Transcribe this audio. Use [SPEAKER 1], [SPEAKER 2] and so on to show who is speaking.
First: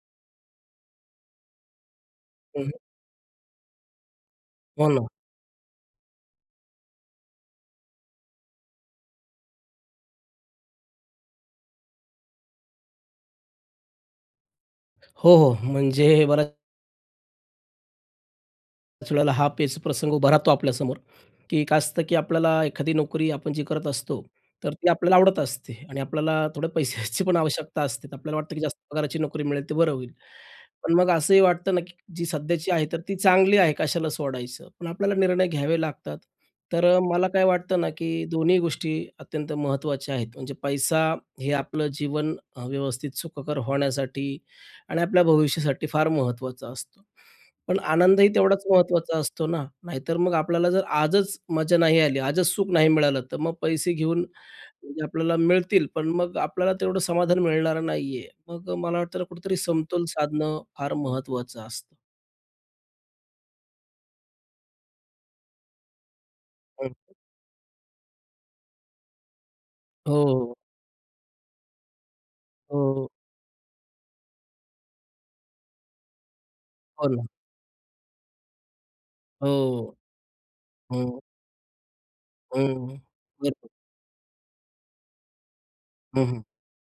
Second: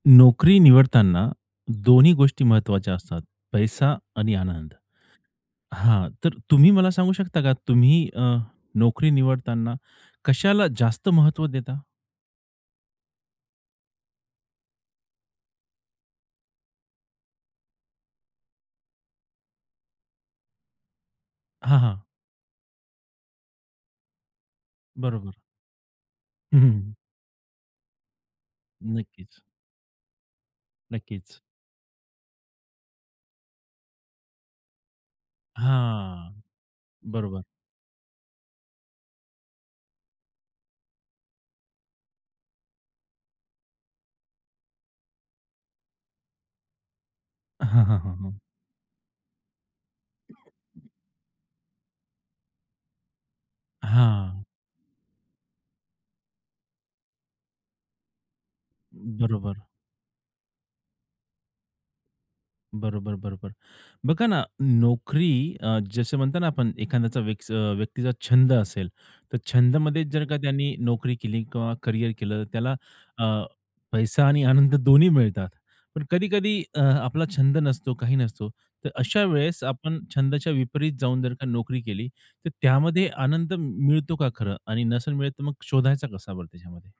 [SPEAKER 1] नोकरी निवडतांना दोन्ही गोष्टी
[SPEAKER 2] हं, हं.
[SPEAKER 1] महत्वाच्या असतात. पैसा आणि आनंद,
[SPEAKER 2] हो ना.
[SPEAKER 1] हां, तर तुम्ही मला सांगू शकता का तुम्ही अ, नोकरी निवडताना कशाला जास्त महत्व देता?
[SPEAKER 2] हो, हो. म्हणजे बऱ्याच त्याच वेळेला हा पेचप्रसंग उभा राहतो आपल्यासमोर की काय
[SPEAKER 1] हां,
[SPEAKER 2] असतं,
[SPEAKER 1] हां.
[SPEAKER 2] की आपल्याला एखादी नोकरी आपण जी करत असतो. तर ती आपल्याला आवडत
[SPEAKER 1] बरोबर.
[SPEAKER 2] असते आणि आपल्याला
[SPEAKER 1] हं, हं,
[SPEAKER 2] थोडे
[SPEAKER 1] हं.
[SPEAKER 2] पैशाची पण आवश्यकता असते तर आपल्याला वाटतं, की जास्त पगाराची
[SPEAKER 1] नक्कीच.
[SPEAKER 2] नोकरी मिळेल तर बरं होईल. पण मग
[SPEAKER 1] नक्कीच.
[SPEAKER 2] असंही वाटतं ना, की जी सध्याची आहे तर ती चांगली आहे कशाला सोडायचं. पण आपल्याला निर्णय घ्यावे लागतात.
[SPEAKER 1] हां,
[SPEAKER 2] तर अ, मला
[SPEAKER 1] बरोबर.
[SPEAKER 2] काय वाटतं ना, की दोन्ही गोष्टी अत्यंत महत्त्वाच्या आहेत म्हणजे पैसा हे आपलं जीवन अ, व्यवस्थित सुखकर होण्यासाठी आणि आपल्या भविष्यासाठी फार महत्त्वाचं असतं पण
[SPEAKER 1] हां, हां, हां,
[SPEAKER 2] आनंदही
[SPEAKER 1] हां.
[SPEAKER 2] तेवढाच महत्त्वाचा असतो ना, नाहीतर मग आपल्याला जर आजच मजा नाही आली आजच सुख नाही मिळालं तर मग पैसे घेऊन
[SPEAKER 1] हां.
[SPEAKER 2] आपल्याला मिळतील पण मग आपल्याला तेवढं समाधान मिळणारं नाहीये. मग अ, मला वाटतं, कुठेतरी
[SPEAKER 1] बरोबर.
[SPEAKER 2] समतोल साधणं फार महत्त्वाचं असतं.
[SPEAKER 1] बरोबर, बरोबर. बघा ना, नोकरी अ, जसं म्हणतो ना आपण एखाद्या विक्स अ, व्यक्तीचा छंद असेल, तर छंदमध्ये जर का
[SPEAKER 2] हो.
[SPEAKER 1] त्यांनी नोकरी केली किंवा करिअर केलं तर त्याला
[SPEAKER 2] हो.
[SPEAKER 1] अ, पैसा आणि आनंद दोन्ही मिळतात. पण कधी-कधी अ,
[SPEAKER 2] हो ना.
[SPEAKER 1] आपला छंद नसतो काही नसतो. तर अशा वेळेस
[SPEAKER 2] हो,
[SPEAKER 1] आपण छंदाच्या विपरीत
[SPEAKER 2] हो.
[SPEAKER 1] जाऊन जर का नोकरी केली तर
[SPEAKER 2] हं,
[SPEAKER 1] त्यामध्ये आनंद मि
[SPEAKER 2] बरोबर.
[SPEAKER 1] मिळतो का खरं? आणि नसेल मिळेल तर मग शोधायचा
[SPEAKER 2] हं,
[SPEAKER 1] कसा
[SPEAKER 2] हं.
[SPEAKER 1] बरं त्याच्यामध्ये?